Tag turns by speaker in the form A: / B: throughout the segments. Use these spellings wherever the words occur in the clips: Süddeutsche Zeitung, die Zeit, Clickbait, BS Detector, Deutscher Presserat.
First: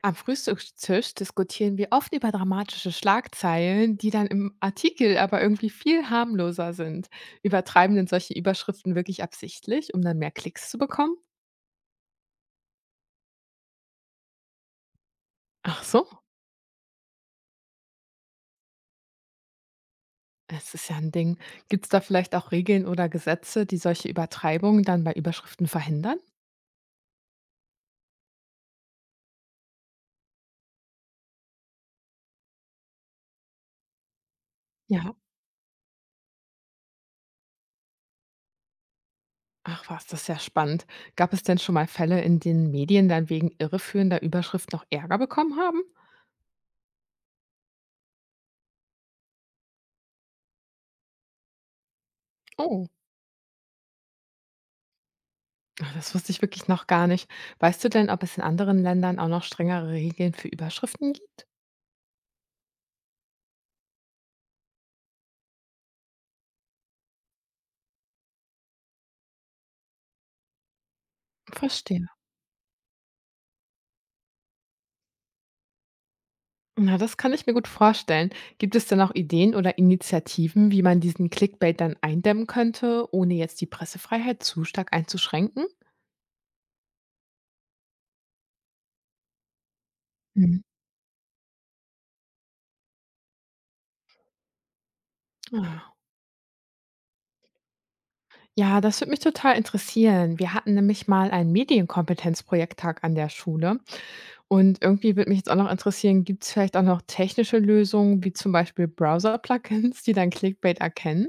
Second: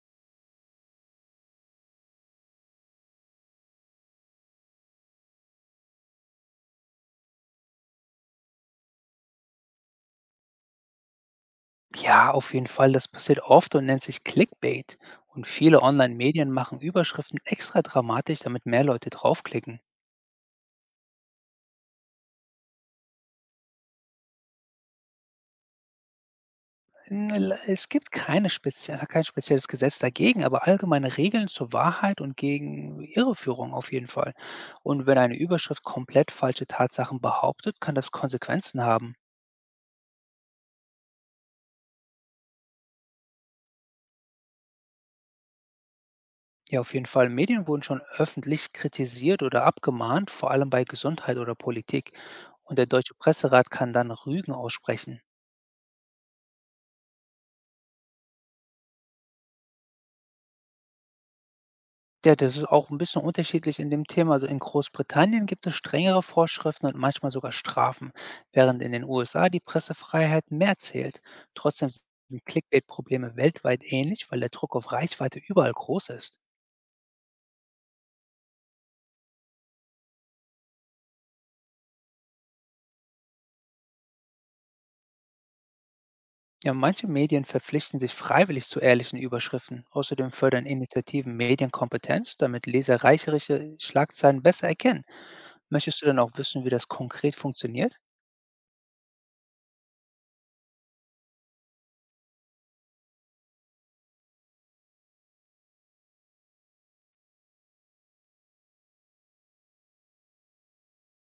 A: Am Frühstückstisch diskutieren wir oft über dramatische Schlagzeilen, die dann im Artikel aber irgendwie viel harmloser sind. Übertreiben denn solche Überschriften wirklich absichtlich, um dann mehr Klicks zu bekommen?
B: Ja, auf jeden Fall. Das passiert oft und nennt sich Clickbait. Und viele
A: Ach so,
B: Online-Medien machen Überschriften extra dramatisch, damit mehr Leute draufklicken.
A: es ist ja ein Ding. Gibt es da vielleicht auch Regeln oder Gesetze, die solche Übertreibungen dann bei Überschriften verhindern?
B: Es gibt kein spezielles Gesetz dagegen, aber allgemeine Regeln zur Wahrheit und gegen Irreführung auf jeden Fall. Und
A: Ja.
B: wenn eine Überschrift komplett falsche Tatsachen behauptet, kann das Konsequenzen haben.
A: Ach was, das ist ja spannend. Gab es denn schon mal Fälle, in denen Medien dann wegen irreführender Überschrift noch Ärger bekommen haben?
B: Ja, auf jeden Fall. Medien wurden schon öffentlich kritisiert oder abgemahnt, vor allem bei Gesundheit oder Politik. Und der
A: Oh.
B: Deutsche Presserat kann dann Rügen aussprechen.
A: Ach, das wusste ich wirklich noch gar nicht. Weißt du denn, ob es in anderen Ländern auch noch strengere Regeln für Überschriften gibt?
B: Ja, das ist auch ein bisschen unterschiedlich in dem Thema. Also, in Großbritannien gibt es strengere Vorschriften und manchmal sogar Strafen, während in den USA die Pressefreiheit mehr zählt. Trotzdem sind
A: Verstehe.
B: die Clickbait-Probleme weltweit ähnlich, weil der Druck auf Reichweite überall groß ist.
A: Na, das kann ich mir gut vorstellen. Gibt es denn auch Ideen oder Initiativen, wie man diesen Clickbait dann eindämmen könnte, ohne jetzt die Pressefreiheit zu stark einzuschränken?
B: Ja, manche Medien verpflichten sich freiwillig zu ehrlichen Überschriften. Außerdem
A: Mhm.
B: fördern Initiativen Medienkompetenz, damit Leser reichliche Schlagzeilen besser erkennen.
A: Ah.
B: Möchtest du dann auch wissen, wie das konkret funktioniert?
A: Ja, das würde mich total interessieren. Wir hatten nämlich mal einen Medienkompetenzprojekttag an der Schule. Und irgendwie würde mich jetzt auch noch interessieren, gibt es vielleicht auch noch technische Lösungen, wie zum Beispiel Browser-Plugins, die dann Clickbait erkennen?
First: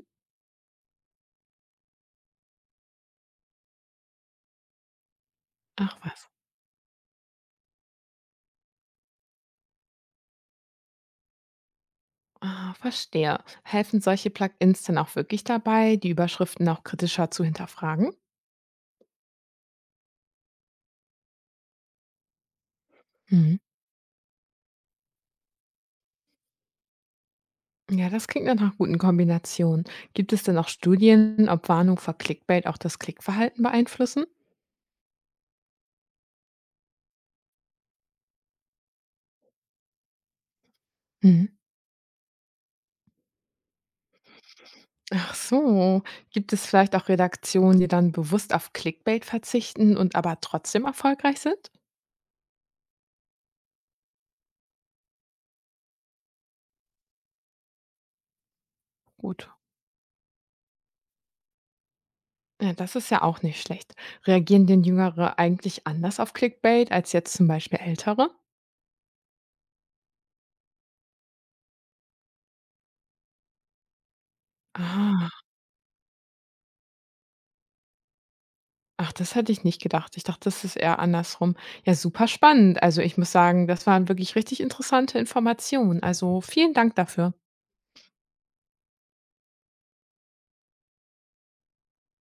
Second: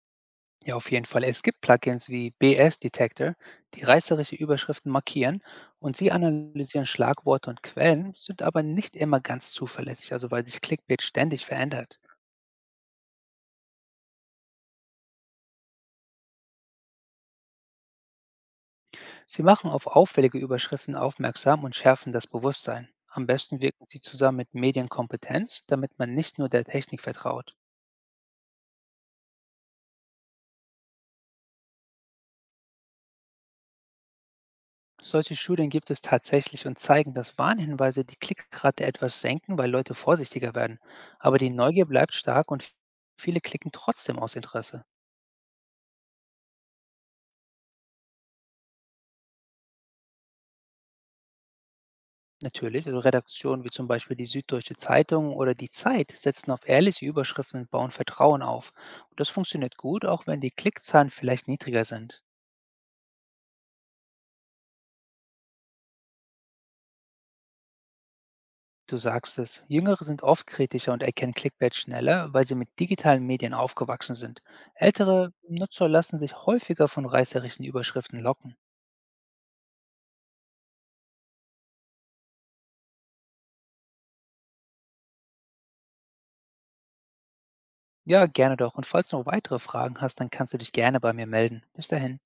B: Ja, auf jeden Fall. Es gibt Plugins wie BS Detector, die reißerische Überschriften markieren und
A: Ach
B: sie
A: was.
B: analysieren Schlagworte und Quellen, sind aber nicht immer ganz zuverlässig, also weil sich Clickbait ständig verändert.
A: Ah, verstehe. Helfen solche Plugins denn auch wirklich dabei, die Überschriften auch kritischer zu hinterfragen?
B: Sie machen auf auffällige Überschriften aufmerksam und schärfen das Bewusstsein. Am
A: Mhm.
B: besten wirken sie zusammen mit Medienkompetenz, damit man nicht nur der Technik vertraut.
A: Ja, das klingt dann nach einer guten Kombinationen. Gibt es denn auch Studien, ob Warnung vor Clickbait auch das Klickverhalten beeinflussen?
B: Solche Studien gibt es tatsächlich und zeigen, dass Warnhinweise die Klickrate etwas senken, weil Leute vorsichtiger werden. Aber
A: Mhm.
B: die Neugier bleibt stark und viele klicken trotzdem aus Interesse.
A: Ach so. Gibt es vielleicht auch Redaktionen, die dann bewusst auf Clickbait verzichten und aber trotzdem erfolgreich sind?
B: Natürlich, also Redaktionen wie zum Beispiel die Süddeutsche Zeitung oder die Zeit setzen auf ehrliche Überschriften und bauen Vertrauen auf. Und das
A: Gut.
B: funktioniert gut, auch wenn die Klickzahlen vielleicht niedriger sind.
A: Ja, das ist ja auch nicht schlecht. Reagieren denn Jüngere eigentlich anders auf Clickbait als jetzt zum Beispiel Ältere?
B: Du sagst es, Jüngere sind oft kritischer und erkennen Clickbait schneller, weil sie mit digitalen Medien aufgewachsen sind. Ältere
A: Ah.
B: Nutzer lassen sich häufiger von reißerischen Überschriften locken.
A: Ach, das hätte ich nicht gedacht. Ich dachte, das ist eher andersrum. Ja, super spannend. Also, ich muss sagen, das waren wirklich richtig interessante Informationen. Also, vielen Dank dafür.
B: Ja, gerne doch. Und falls du noch weitere Fragen hast, dann kannst du dich gerne bei mir melden. Bis dahin.